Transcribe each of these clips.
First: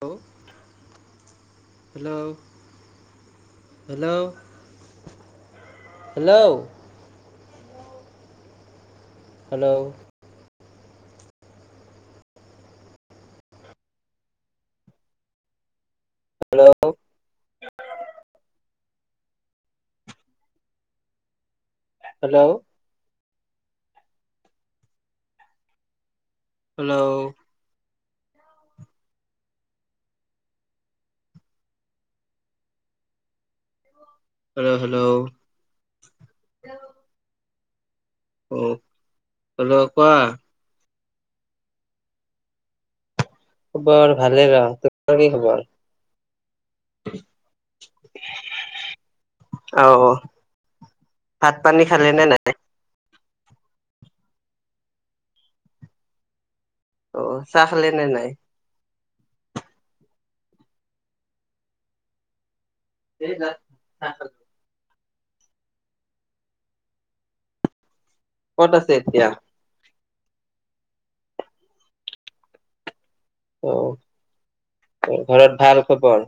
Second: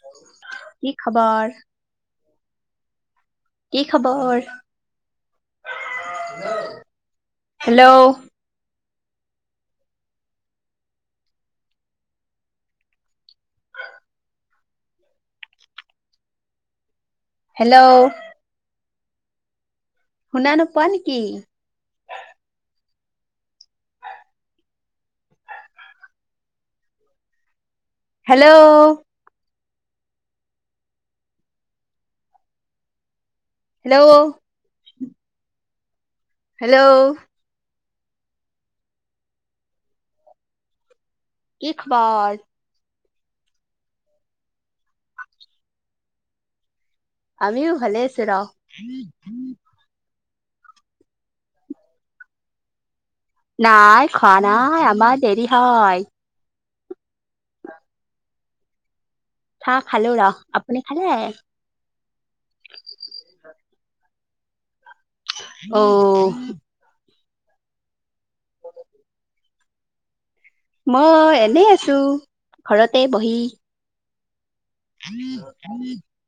Hello, কি খবৰ? Hello. কি হেল্ল', খবৰ? Hello. Hello. Hello. Hello hello. শুনা নোপোৱা নেকি? Hello. Hello. Hello. Hello. Hello hello. Hello. আহ হেল্ল' কোৱা। কি খবৰ? খবৰ ভালে ৰ তোমাৰ কি খবৰ? আমিও ভালে আছো ৰহ। অ ভাত পানী খালালে নে নাই? নাই খোৱা নাই আমাৰ দেৰি হয়। অ'চাহ খালে নাই? চাহ খালো আৰু আপুনি খালে? [unintelligible] অ'। ক'ত আছে এতিয়া? মই এনেই আছো ঘৰত। তে বহি অ ঘৰত ভাল খবৰ?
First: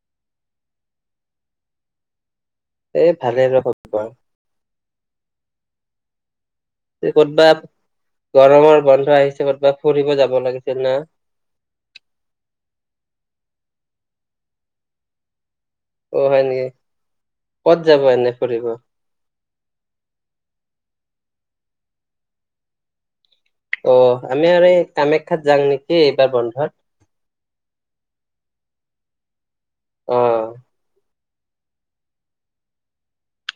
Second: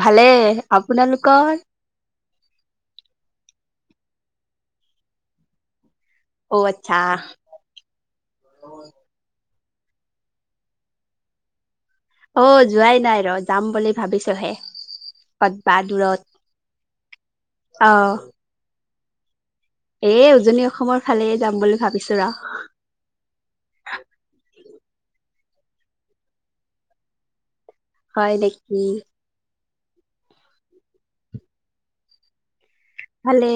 ভালে আপোনালোকৰ? এ ভালেই লগ [unintelligible] অ' আচ্ছা। ক'তবা গৰমৰ বন্ধ আহিছে ক'তবা? ফুৰিব যাব লাগিছিল না। অ' যোৱাই নাই ৰ যাম বুলি ভাবিছোহে পত অ' হয় নেকি কত যাব এনে ফুৰিব? এ উজনি অসমৰ ফালে যাম বুলি ভাবিছো ৰা। অ' আমি আৰু এই কামাখ্যাত যাম নেকি এইবাৰ বন্ধত। হয় নেকী? অ'। ভালে।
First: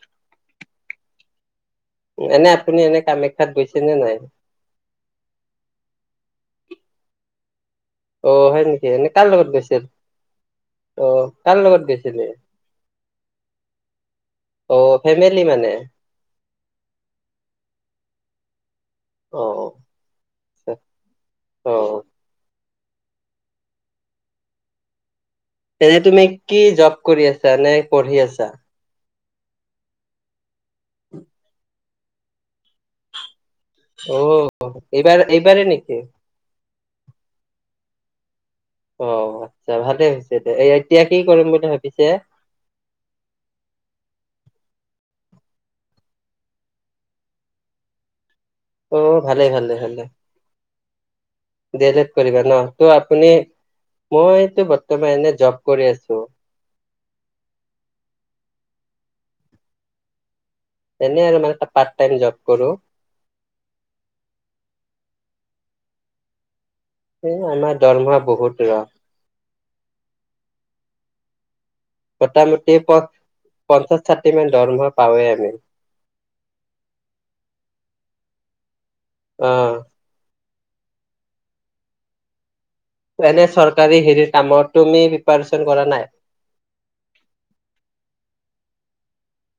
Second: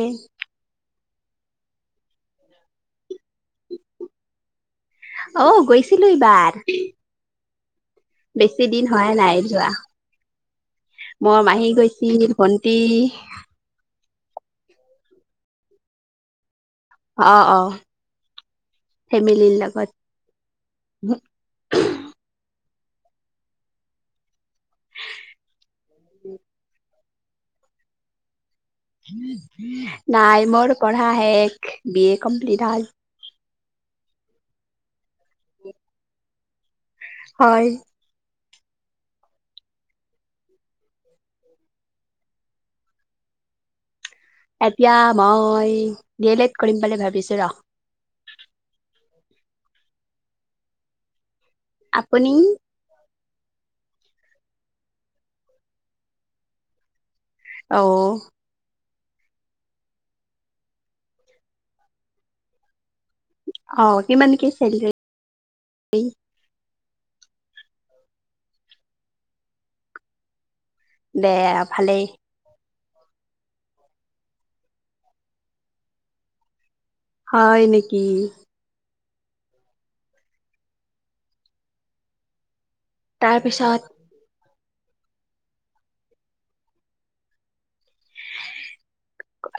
এনে আপুনি এনে কামে অ গৈছিলো ইবাৰ। স অ হয় বেছি দিন নেকি এনে হোৱাই কাৰ নাই লগত যোৱা গৈছিল? অ মোৰ কাৰ মাহী লগত গৈছিলে? গৈছিল ভণ্টি অ ফেমিলি মানে? অ অ অ ফেমিলিৰ আচ্ছা। অ লগত এনে তুমি কি জব কৰি আছা নে পঢ়ি আছা? নাই মোৰ পঢ়া হে এক বি এ কমপ্লিট হল। অ এইবাৰ এইবাৰেই নেকি? হয় অ আচ্ছা ভালে হৈছে দে এতিয়া কি কৰিম বুলি ভাবিছে? এতিয়া মই দি এল এদ কৰিম বুলি ভাবিছো ৰ। অ ভালে ভালে ভালে। ডি এল লেট আপুনি কৰিবা ন ত' আপুনি মইটো বৰ্তমান এনে জব কৰি আছো। অহ এনেই আৰু মানে পাৰ্ট টাইম জব কৰো। অ কিমান কে ছেলাৰি সেয়ে আমাৰ দৰমা বহুত ৰ। বেয়া ভালেই সেই পদ‌ পঞ্চাছ ষাঠি মান দৰমহা পাওঁৱেই আমি। হয় নেকি। আহ এনে তাৰপিছত চৰকাৰী হেৰিৰ কামত তুমি প্ৰিপাৰচন কৰা নাই?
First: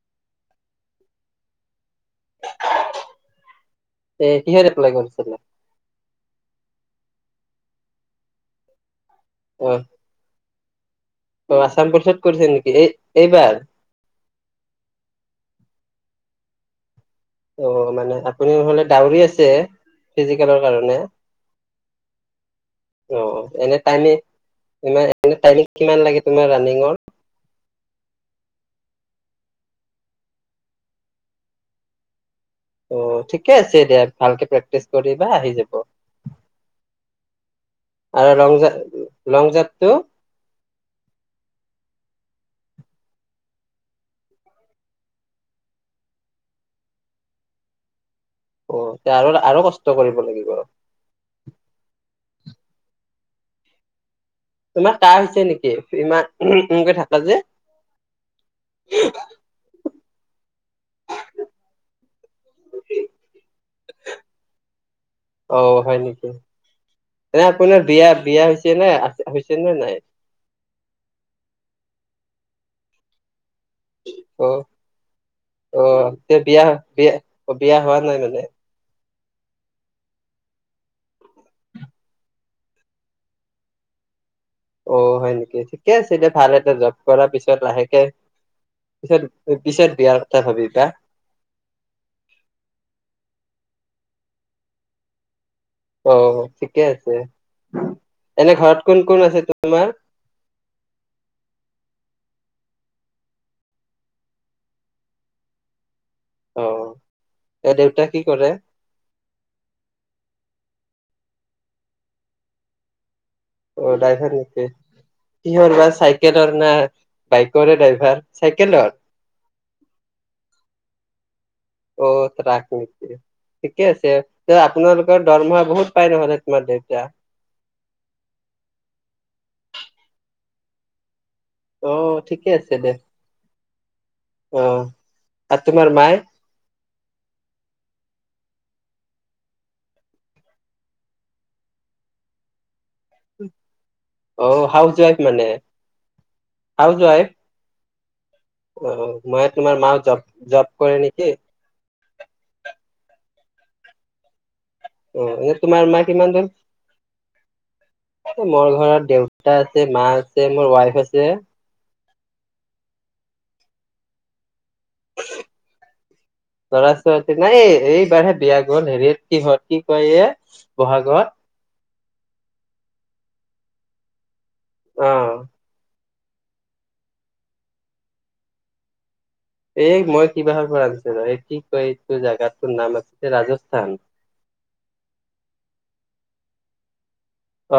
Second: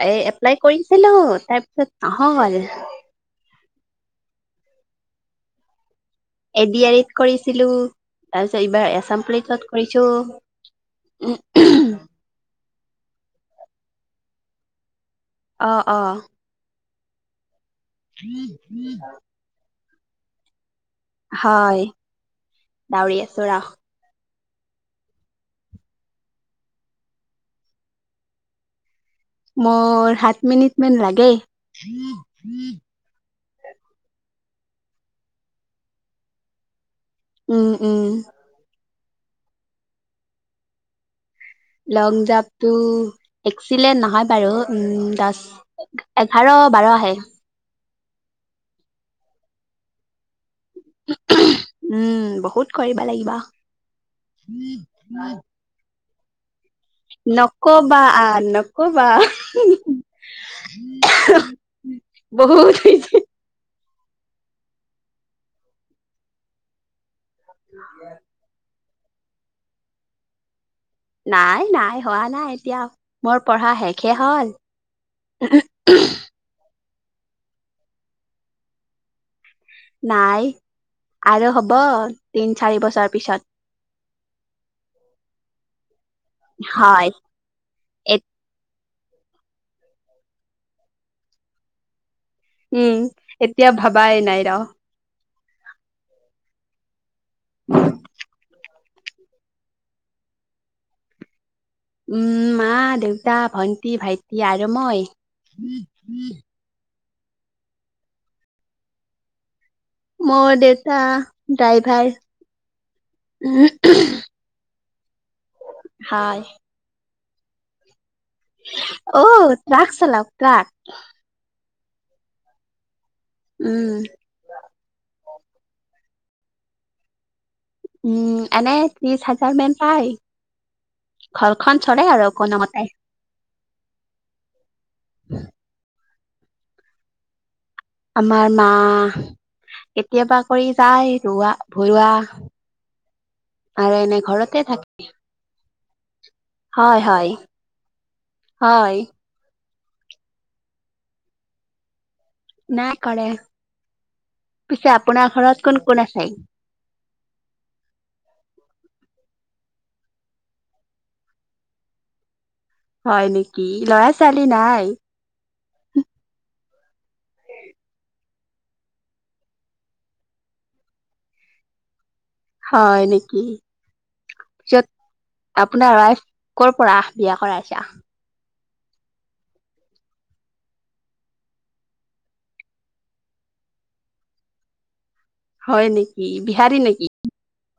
এ এপ্লাই কৰিচিলো তাৰপিছত নহ'ল। এ কিহত এপ্লাই কৰিছিলা? এ দি আৰ ইত কৰিছিলো তাৰপিছত এইবাৰ আছাম পুলিচ ত অ কৰিছোঁ। অ আছাম পুলিচত কৰিছা নেকি? এই এইবাৰ? আহ অ অ মানে আপুনি নহলে ডাউৰি আছে? ফিজিকেলৰ কাৰণে। হয় দাউৰি অ আছো ৰস। এনে টাইমি এনে টাইমিং কিমান লাগে তোমাৰ ৰানিঙৰ? মোৰ সাত মিনিট মান লাগে। অ ঠিক ঠিকে আছে দিয়া ভালকে প্ৰেক্টিচ কৰিবা আহি যাব। উম উম আৰু লং জাপ লং জাপটো? লং জাম্পটো এক্সিলেণ্ট নহয় বাৰু উম দস এঘাৰ বাৰ আহে। অ এয়া আৰু আৰু কষ্ট কৰিব লাগিব। উম বহুত কৰিব লাগিব। তোমাৰ কাহ হৈছে নেকি? ইমান উমকে থাকা যে নকবা নকবা। বহুত হৈছে। [unintelligible] অহ হয় নেকি? এনে আপোনাৰ বিয়া বিয়া হৈছে নাই আছে হৈছে নে নাই? নাই নাই হোৱা নাই এতিয়া মোৰ পঢ়া শেষহে অ অ হল। এতিয়া বিয়া বিয়া অ বিয়া হোৱা নাই মানে? নাই আৰু হব তিন চাৰি বছৰ পিছত। অ হয় নেকি। থিকে আছে দিয়া ভাল এটা জব হয়, কৰাৰ পিছত লাহেকে এ পিছত বিয়াৰ কথা ভাবিবা। উম এতিয়া ভাবাই নাই ৰ। অ ঠিকে আছে। এনে ঘৰত কোন কোন আছে তোমাৰ? উম মা, দেউতা, ভন্টি, ভাইটি আৰু মই। অ এই দেউতাই কি কৰে? মোৰ দেউতা ড্ৰাইভাৰ। উম, অ দাইভাৰ নেকি। কিহৰ বা হয়। চাইকেলৰ না বাইকৰে ড্ৰাইভাৰ? চাইকেলৰ অ ট্ৰাক চালক ট্ৰাক। অ ৰাখো। ঠিকে উম, আছে, আপোনালোকৰ দৰমহা বহুত পাই নহ'লে তোমাৰ দেউতা। উম, এনে ত্ৰিশ হাজাৰ মান পায়। ঘৰখন চলে আৰু কোনোমতে। অঁ। আৰু তোমাৰ মায়ে? আমাৰ মা কেতিয়াবা কৰি যায় ৰোৱাা ভৰুৱা [inaudible] আৰু এনে ঘৰতে অ' থাকে। হাউচ ৱাইফ মানে। হাউচ হয় ৱাইফ হয়। হয়, অ' মই তোমাৰ মা জব, জব কৰে নেকি? [unintelligible] কৰে পিছে অ' আপোনাৰ এনে ঘৰত কোন তোমাৰ - মা কোন আছে? কিমান দূৰ মোৰ ঘৰত দেউতা আছে, মা আছে, মোৰ ৱাইফ আছে। হয় নেকি ল'ৰা ছোৱালী নাই? ল'ৰা ছোৱালী নাই, এইবাৰহে বিয়া গল হেৰিয়ত কিহত কি কয় এয়া বহাগত। হয় নেকি? পিছত অ' আপোনাৰ ৱাইফ কৰ পৰা বিয়া কৰাইছা? এই মই কিবাৰ পৰা আনিছিলো, এই কি কয় এইটো জেগাটোৰ নাম আছিল ৰাজস্থান। হয় নেকি বিহাৰী নেকি? অ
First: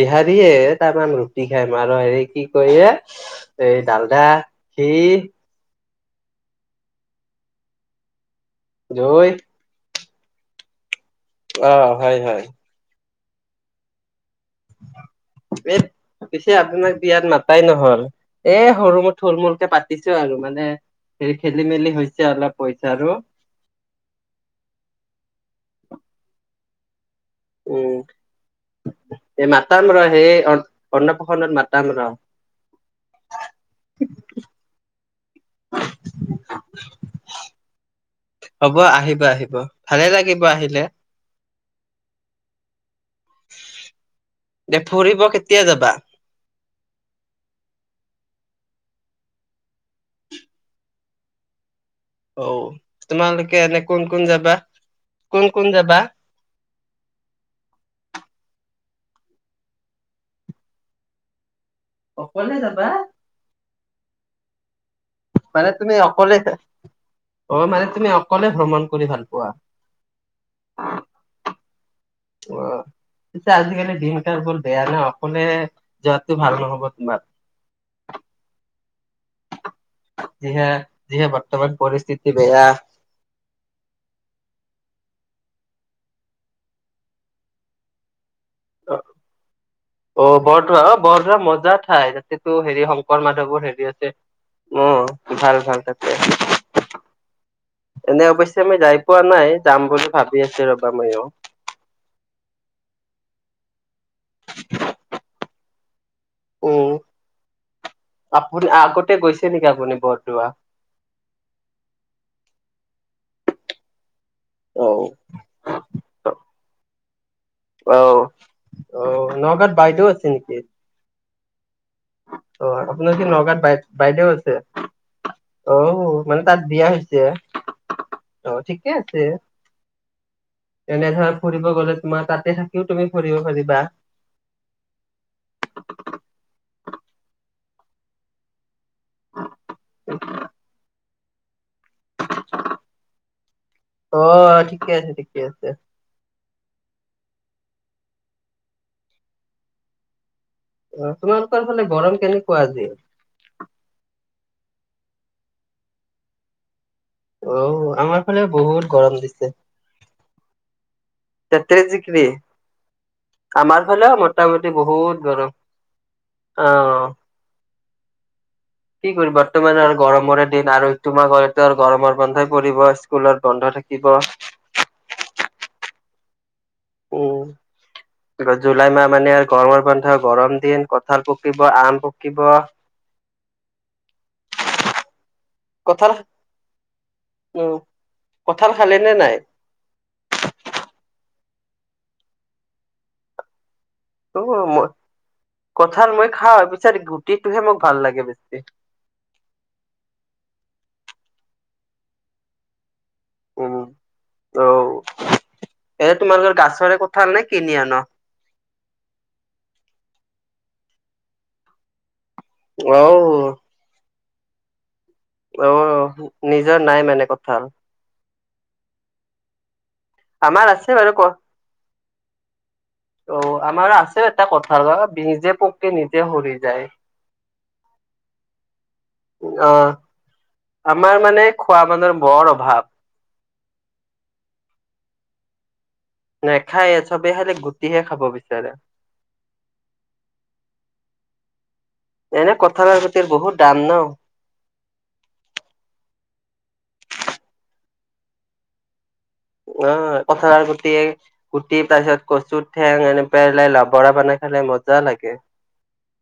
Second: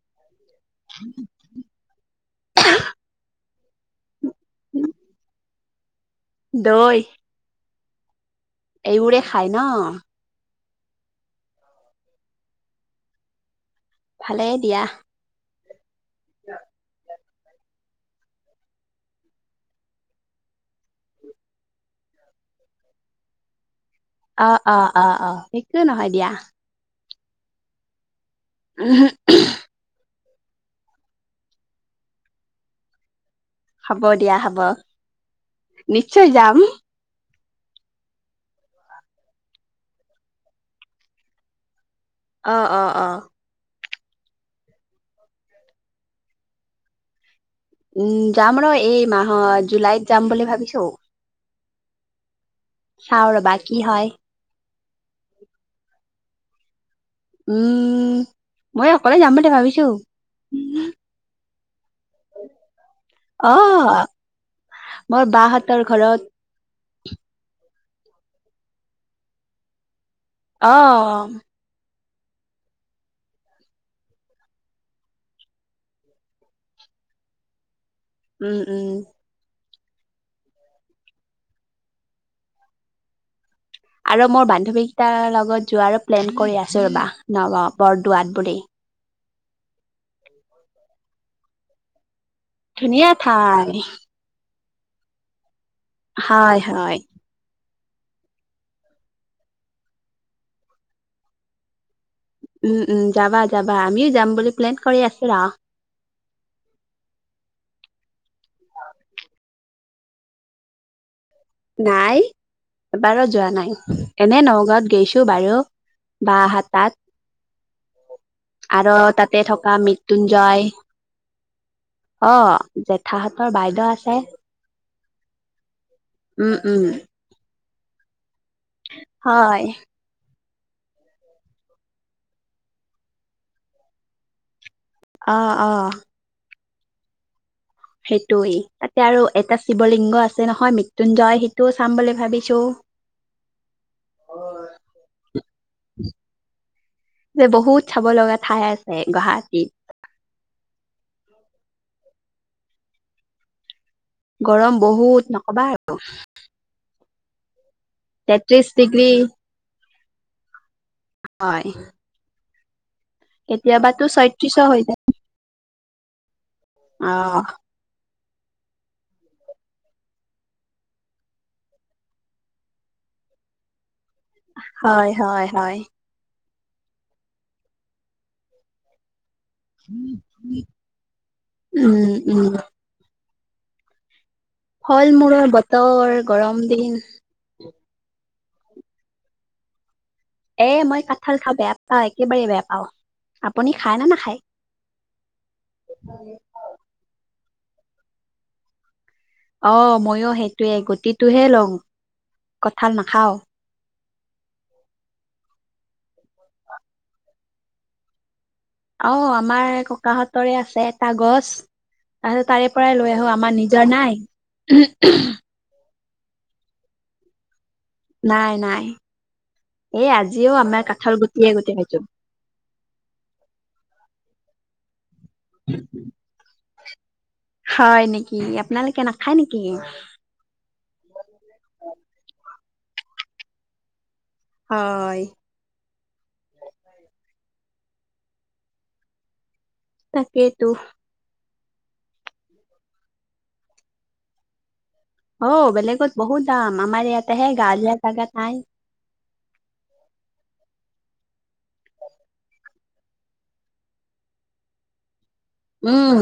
বিহাৰী কিয়ে তামাম ৰুটি খাঁই মাৰুৱাৰীয়ে। কি কয় এই ডালদা, ঘিঁ দৈ এই বোৰেই দৈ খায় ন। অ, হয় হয়। ভালেই দিয়া। [inaudible] [unintelligible] পিছে আপোনাক বিয়াত মাত এই মাতাই নহল, এ সৰু মোৰ থুল মূলকে পাতিছো আৰু। মানে হেৰি খেলি মেলি হৈছে অলপ পইচাৰু অ অ অ অ, একোৱে নহয় দিয়া। উম। এ মাতা লোৱা সেই অন্নপ্ৰশন্নত মাতাম ৰ,, হ'ব দিয়া হ'ব নিশ্চয় যাম। হ'ব আহিব আহিব ভালে লাগিব আহিলে। অঁ অঁ। দে ফুৰিব কেতিয়া যাবা? উম যাম আৰু এই মাহৰ জুলাইত যাম বুলি ভাবিছোঁ। অ তোমালোকে এনে কোন হয় কোন যাবা। কোন কোন যাবা উম মই অকলে যাম বুলি ভাবিছোঁ অকলে যাবা অ মোৰ মানে বাহঁতৰ তুমি ঘৰত অকলেই অ মানে তুমি অকলে ভ্ৰমণ কৰি ভাল পোৱা? অ অ পিছে আজিকালি দিন কাল বৰ বেয়া ন, অকলে যোৱাটো ভাল নহ'ব তোমাৰ। উম উম যিহে, যিহে বৰ্তমান পৰিস্থিতি বেয়া আৰু মোৰ বান্ধৱীকেটাৰ লগত যোৱাৰ প্লেন কৰি আছো ৰবা নগাওঁ বৰদোৱাত। বুলি অ' বৰদোৱা বৰদোৱা মজা ঠাইত। সেটো হেৰি ধুনীয়া শংকৰ ঠাই মাধৱৰ হেৰি আছে। উম, ভাল ভাল। তাতে হয় হয়। এনে অৱশ্যে মই যাই পোৱা নাই যাম বুলি ভাবি আছো ৰবা ময়ো। উম উম যাবা যাবা আমিও যাম বুলি প্লেন কৰি আছো আৰু অ, আপুনি আগতে গৈছে, গৈছে নেকি আপুনি বৰদোৱা, নাই এবাৰো যোৱা নাই। এনে অ নগাঁৱত গেইছো বাৰু বা হাৰ তাত। অ, আৰ অ তাতে নগাঁৱত থকা বাইদেউ আছে নেকি? মৃত্যুঞ্জয়। অ আপোনাৰ কি নগাঁওত বাই বাইদেউ আছে। অ মানে উম তাত উম বিয়া হৈছে। অ ঠিকে আছে। হয় তেনেধৰা ফুৰিব গলে তোমাৰ তাতে থাকিও তুমি ফুৰিব পাৰিবা। অ অ, সেইটোৱেই। এতিয়া আৰু এটা শিৱলিংগ আছে নহয় মৃ ত্যুঞ্জয় সেই অ' ঠিকে আছে, ঠিকে আছে। যে বহুত চাব লগা ঠাই আছে গুৱাহাটীত। অ' তোমালোকৰ ফালে গৰম কেনেকুৱা আজি? গৰম বহুত, নকবা আৰু। অ। আমাৰ ফালে তেত্ৰিশ বহুত ডিগ্ৰী গৰম দি'ছে। হয় তেত্ৰিশ ডিগ্ৰী। আমাৰ কেতিয়াবাতো ফালেও ছয়ত্ৰিশো মোটামুটি হৈ যায় বহুত গৰম। অ'। কি কৰি বৰ্তমান আৰু গৰমৰে দিন‌। আৰু ইটো মাহত আৰু গৰমৰ বন্ধই পৰিব, স্কুলত বন্ধ থাকিব। হয় হয় হয়। উম, জুলাই মাহ মানে, কৰ্মৰ বন্ধ, গৰম দিন, কঁঠাল পকিব, আম উম পকিব। উম ফল মোৰৰ কঁঠাল বতৰ, গৰম দিন। উম কঁঠাল খালে নে নাই? এ, মই কাঠাল খাব বেয়া পাওঁ, একেবাৰে বেয়া পাও, আপুনি? খায় নে নাখায়? অ, মই কঠাল মই খাও, বিচাৰি গুতিটোহে, মোক ভাল লাগে বেছিকে। অ, মইো সেইটোৱে গুটিটোহে লও, কঁঠাল না উম। অ, এ তোমালোকৰ গাছৰে কঁঠাল নে, কিনি অনা? অ, আমাৰ ককাহঁতৰে আছে এটা গছ। তাৰিছত তাৰে পৰাই লৈ আহো, অ', আমাৰ নিজৰ নাই। [inaudible] অ, নিজৰ নাই মানে কঁঠাল। নাই, নাই। এ, আজিও আমাৰ আছে বাৰু কঁঠাল ক গুটি এ, গোটেই কেটো অ, আমাৰ আছে এটা কঁঠালট নিজে পকে, নিজে সৰি যায়। হয় নেকি আপোনালোকে নাখায় নেকি? অ, আমাৰ মানে খোৱা মানুহৰ বৰ অভাৱ। [unintelligible] হয়। নাখায় ছবে খালী গুটিহে, খাব বিচাৰে। তাকেইেতো। এনে কঁঠালৰ গুটিৰ বহুত দাম ন। অ, বেলেগত বহুত দাম। আমাৰ ইয়াতে হে গাৱঁলীয়া জাগাত নাই। অ, কঁঠালৰ গুটি গুটি, তাৰ পিছত কচুৰ ঠেং, এনেকুৱালাই লভৰা বনাই খালে মজা লাগে। উম,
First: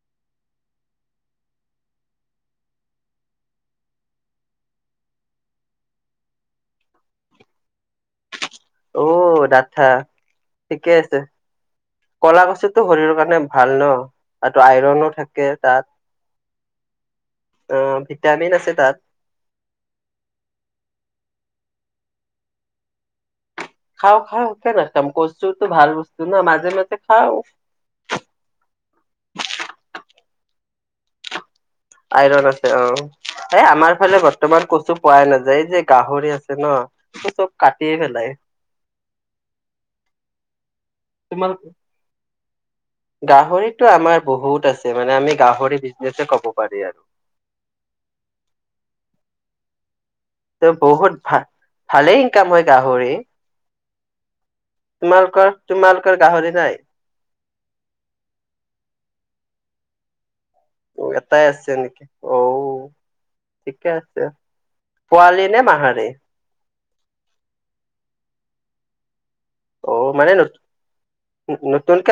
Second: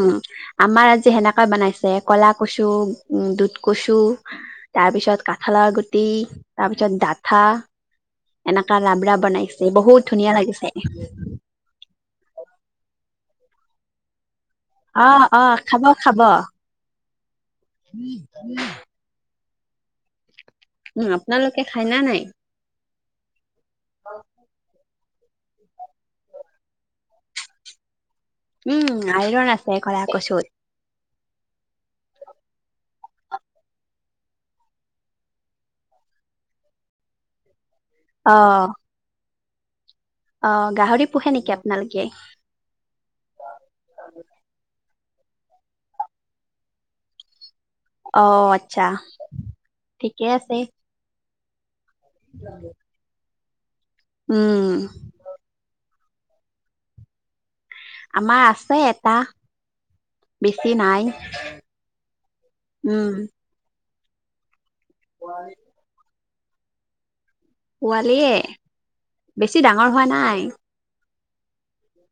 আমাৰ আজি সেনেকৈ বনাইছে কলা কচু, দুধ কচু, তাৰপিছত কাঠালৰ গুটি, তাৰপিছত ডাঠা। এনেকা অ, লাবৰা বনাইছে ডাঠা বহুত ধুনীয়া লাগিছে ঠিকে আছে, কলা কচুটো শৰীৰৰ কাৰণে ভাল ন। আৰু আইৰনো অ, থাকে অ, খাব, তাত খাব। অ, ভিটামিন আছে তাত। উম, আপোনালোকে খাই না নাই। খাওঁ, খাওঁ কিয় নাখাওঁ। দম কচুতো ভাল বস্তু নহ মাজে, মাজ খাওঁ। উম, আইৰণ আছে কলা কচুত। আইৰন আছে অ' ক'লা কচুত। আমাৰ এই আমাৰ ফালে বৰ্তমান কচু পোৱাই নাযায়। এই যে গাহৰি আছে ন। কাটিয়ে পেলাই। অহ। গাহৰি পোহে নেকি আপোনালোকে। গাহৰিতটো আমাৰ বহুত আছে। মানে আমি গাহৰি বিজনেছে ক'ব পাৰি আৰু। অ' আচ্ছা। ঠিকে আছে অহ বহুত ভাল। ভালে ইনকাম হয় গাহৰিৰ। উম তোমালোকৰ কিমান। কিয় গাহৰি নাই। আমাৰ আছে এটা। বেছি নাই এটাই আছে নেকি অঔ উম থিকে আছে। পোৱালি নে মাহাৰি, পোৱালিয়ে। বেছি ডাঙৰ হোৱা নাই। নতুন কে,